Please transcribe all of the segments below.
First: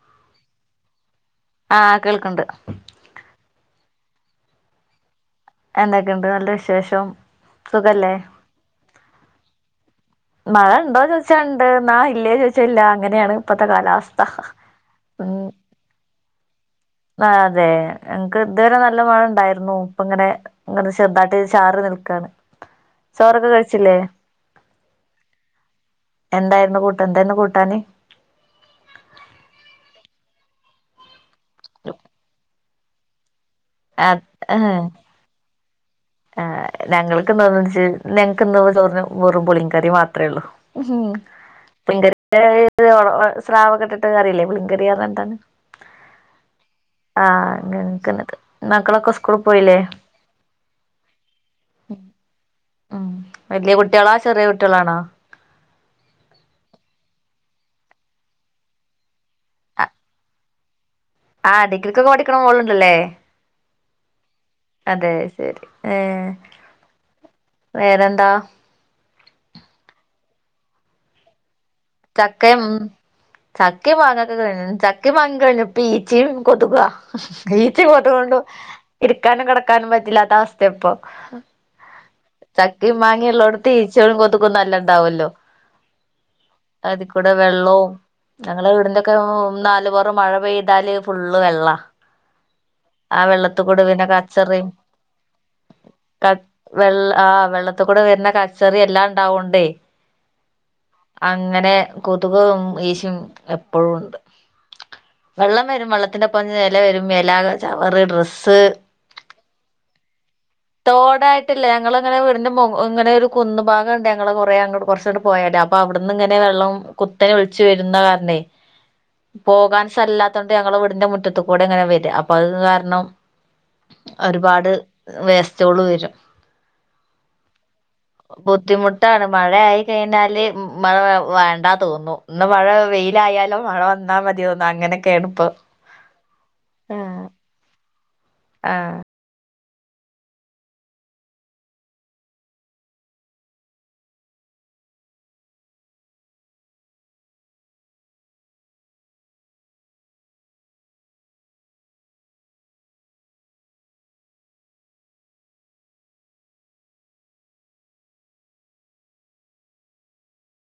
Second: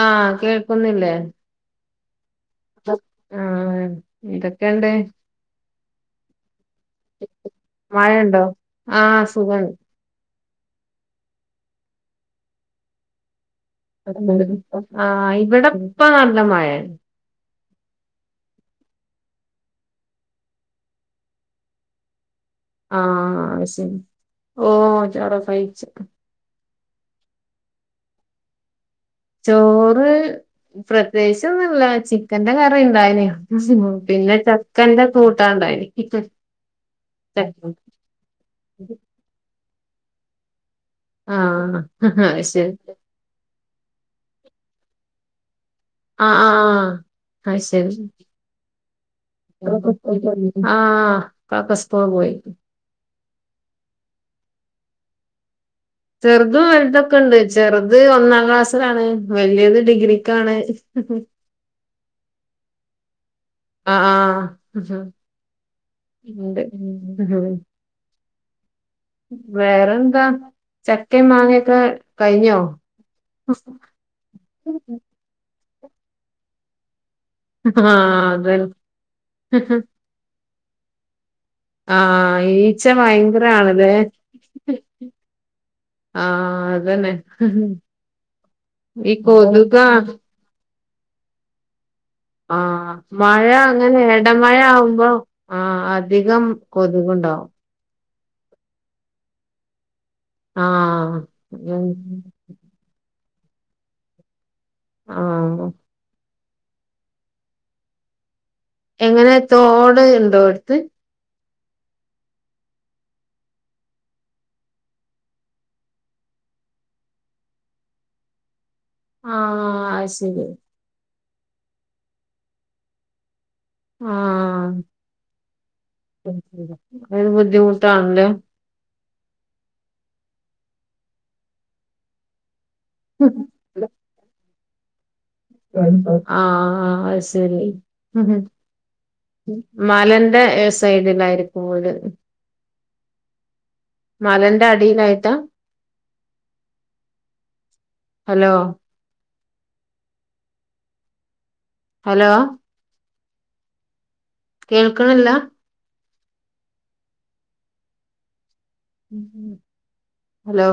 ആഹ് കേൾക്കുന്നില്ലേ ആഹ് കേൾക്കണ്ട് ആഹ് എന്തൊക്കെണ്ട് എന്തൊക്കെയുണ്ട് നല്ല വിശേഷം സുഖല്ലേ മഴയുണ്ടോ ആഹ് സുഖാണ് മഴ ഉണ്ടോ ചോദിച്ചാ ഉണ്ട് ന്നാ ഇല്ലയോ ചോദിച്ചോ ഇല്ല അങ്ങനെയാണ് ഇപ്പത്തെ കാലാ ആഹ് ഇവിടെ ഇപ്പ നല്ല മഴയ ആ അതെ എങ്ങക്ക് ഇതുവരെ നല്ല മഴ ഉണ്ടായിരുന്നു ഇപ്പ ഇങ്ങനെ ങ്ങനെ ചെറുതായിട്ട് ചാറി നിൽക്കാണ് ചോറൊക്കെ ആഹ് ശരി കഴിച്ചില്ലേ ഓ ചോറൊക്കെ വെയ്ച്ച് എന്തായിരുന്നു കൂട്ടാന് എന്തായിരുന്നു കൂട്ടാന് ചോറ് പ്രത്യേകിച്ചൊന്നുല്ല ചിക്കന്റെ കറി ഉണ്ടായിന് ആഹ് പിന്നെ ഏഹ് ചക്കന്റെ കൂട്ടാണ്ടായിന് ആഹ് ഞങ്ങൾക്ക് ന്ന് എന്താ വെ ഞങ്ങക്ക് ഇന്ന് ചചോറിന് വെറും പുളിങ്കറി മാത്രെ ഒള്ളു ഉ ആഹ് പങ്കക അത് ശരി സ്രാവ കെട്ടിട്ട് കറില്ലേ പുളിങ്കറി നറിഞ്ഞിട്ട് ആഹ് ആഹ് ആഹ് അത് ശരി അങ്ങനെത്തെതന്നെ മക്കളൊക്കെ സ്കൂള് പോയില്ലേ ആഹ് മക്കസ്കൂള് പോയി ഉം വല്യയ കുട്ടികളാ ചെറിയ കുട്ടികളാണോ ചെറുതും വലുതൊക്കെ ഉണ്ട് ചെറുത് ഒന്നാം ക്ലാസ്സിലാണ് വലിയത് ഡിഗ്രിക്കാണ് [unintelligible] ആഹ് ഡിഗ്രിക്കൊക്കെ പഠിക്കണ മോളുണ്ടല്ലേ അഹാ ആഹ് അതെ ശരി ഏഹ് ഇ ണ്ട് വേറെന്താ വേറെന്താ ചക്കേം മാങ്ങേക്കെ ചക്കയും ചക്കയും മാങ്ങക്ക കഴിഞ്ഞു ചക്ക മാങ്ങേം കഴിഞ്ഞു ഇപ്പൊ ഈച്ചിം കൊതുകാ ഈച്ചേം ആഹ് കൊത്‌കോണ്ടും അതന്നെ ഇരിക്കാനും കിടക്കാനും പറ്റില്ലാത്ത അവസ്ഥ ഇപ്പൊ ആഹ് ഈച്ച ചക്കേം ഭയങ്കര മാങ്ങിള്ളടത്ത് ആണല്ലേ ഈച്ചകളും കൊതുകും നല്ല ഉണ്ടാവല്ലോ ആഹ് അതന്നെ അതികൂടെ വെള്ളവും ഞങ്ങള് ഈ വീടിന്റെക്കെ കൊതുകാ നാലുപൊറം മഴ പെയ്താല് ഫുള്ള് വെള്ളാ ആഹ് ആ മഴ വെള്ളത്തിക്കൂടെ അങ്ങനെ പിന്നെ എടമഴ കച്ചറിം ആവുമ്പോ ആഹ് അധികം കൊതുകുണ്ടാവും ഇത്ത് കൂടെ വെര്ന്ന കച്ചറി എല്ലാ ഇണ്ടാവോണ്ടേ ആഹ് അങ്ങനെ കൊത്കും ഈച്ചും എപ്പഴും ഉണ്ട് വെള്ളം ആഹ് വരും വെള്ളത്തിന്റെപ്പം എല വരും എല ചവറ് ഡ്രെസ്സ് എങ്ങനെ തോട് ഇണ്ടോ അട്ത്ത് തോഡായിട്ടല്ല ഞങ്ങള് ഇങ്ങനെ വിട്ന്റെ മൊ ഇങ്ങനെ ഒര് കുന്ന് ഭാഗണ്ട് ഞങ്ങളെ കൊറേ അങ്ങിട് കൊർച്ച് അങ്ട് പോയാല് അപ്പ അവ്ട്ന്ന് ഇങ്ങനെ വെള്ളം കുത്തനെ ഒൽച്ച് വര്ന്ന കാരണേ [inaudible] പോകാൻ അത് ശരി സ്ഥലല്ലത്തോണ്ട് ഞങ്ങള് വീട്ന്റെ മുറ്റത്ത് കൂടെ ഇങ്ങനെ വെര അപ്പ അത് കാരണം ഒര് പാട് വേസ്റ്റോള് വരും ഉം അത് ബുദ്ധിമുട്ട് ആണല്ലേ ബുദ്ധിമുട്ടാണ് മഴയായി കഴിഞ്ഞാല് മഴ വേണ്ട തോന്നും ഇന്ന് മഴ വെയ്ലായാലും മഴ വന്നാ മതി അങ്ങനെക്കെണ് ഇപ്പൊ ആഹ് അത് ശരി ആഹ് മലന്റെ സൈഡിലായിരിക്കും വീട് മലന്റെ അടിലായിട്ടാ ഹലോ ഹലോ കേൾക്ക്‌ണില്ല ഹലോ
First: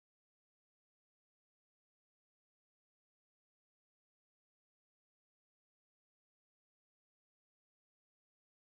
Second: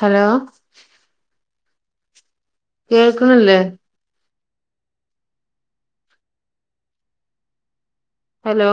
ഹലോ കേൾക്ക്‌ണില്ലേ ഹലോ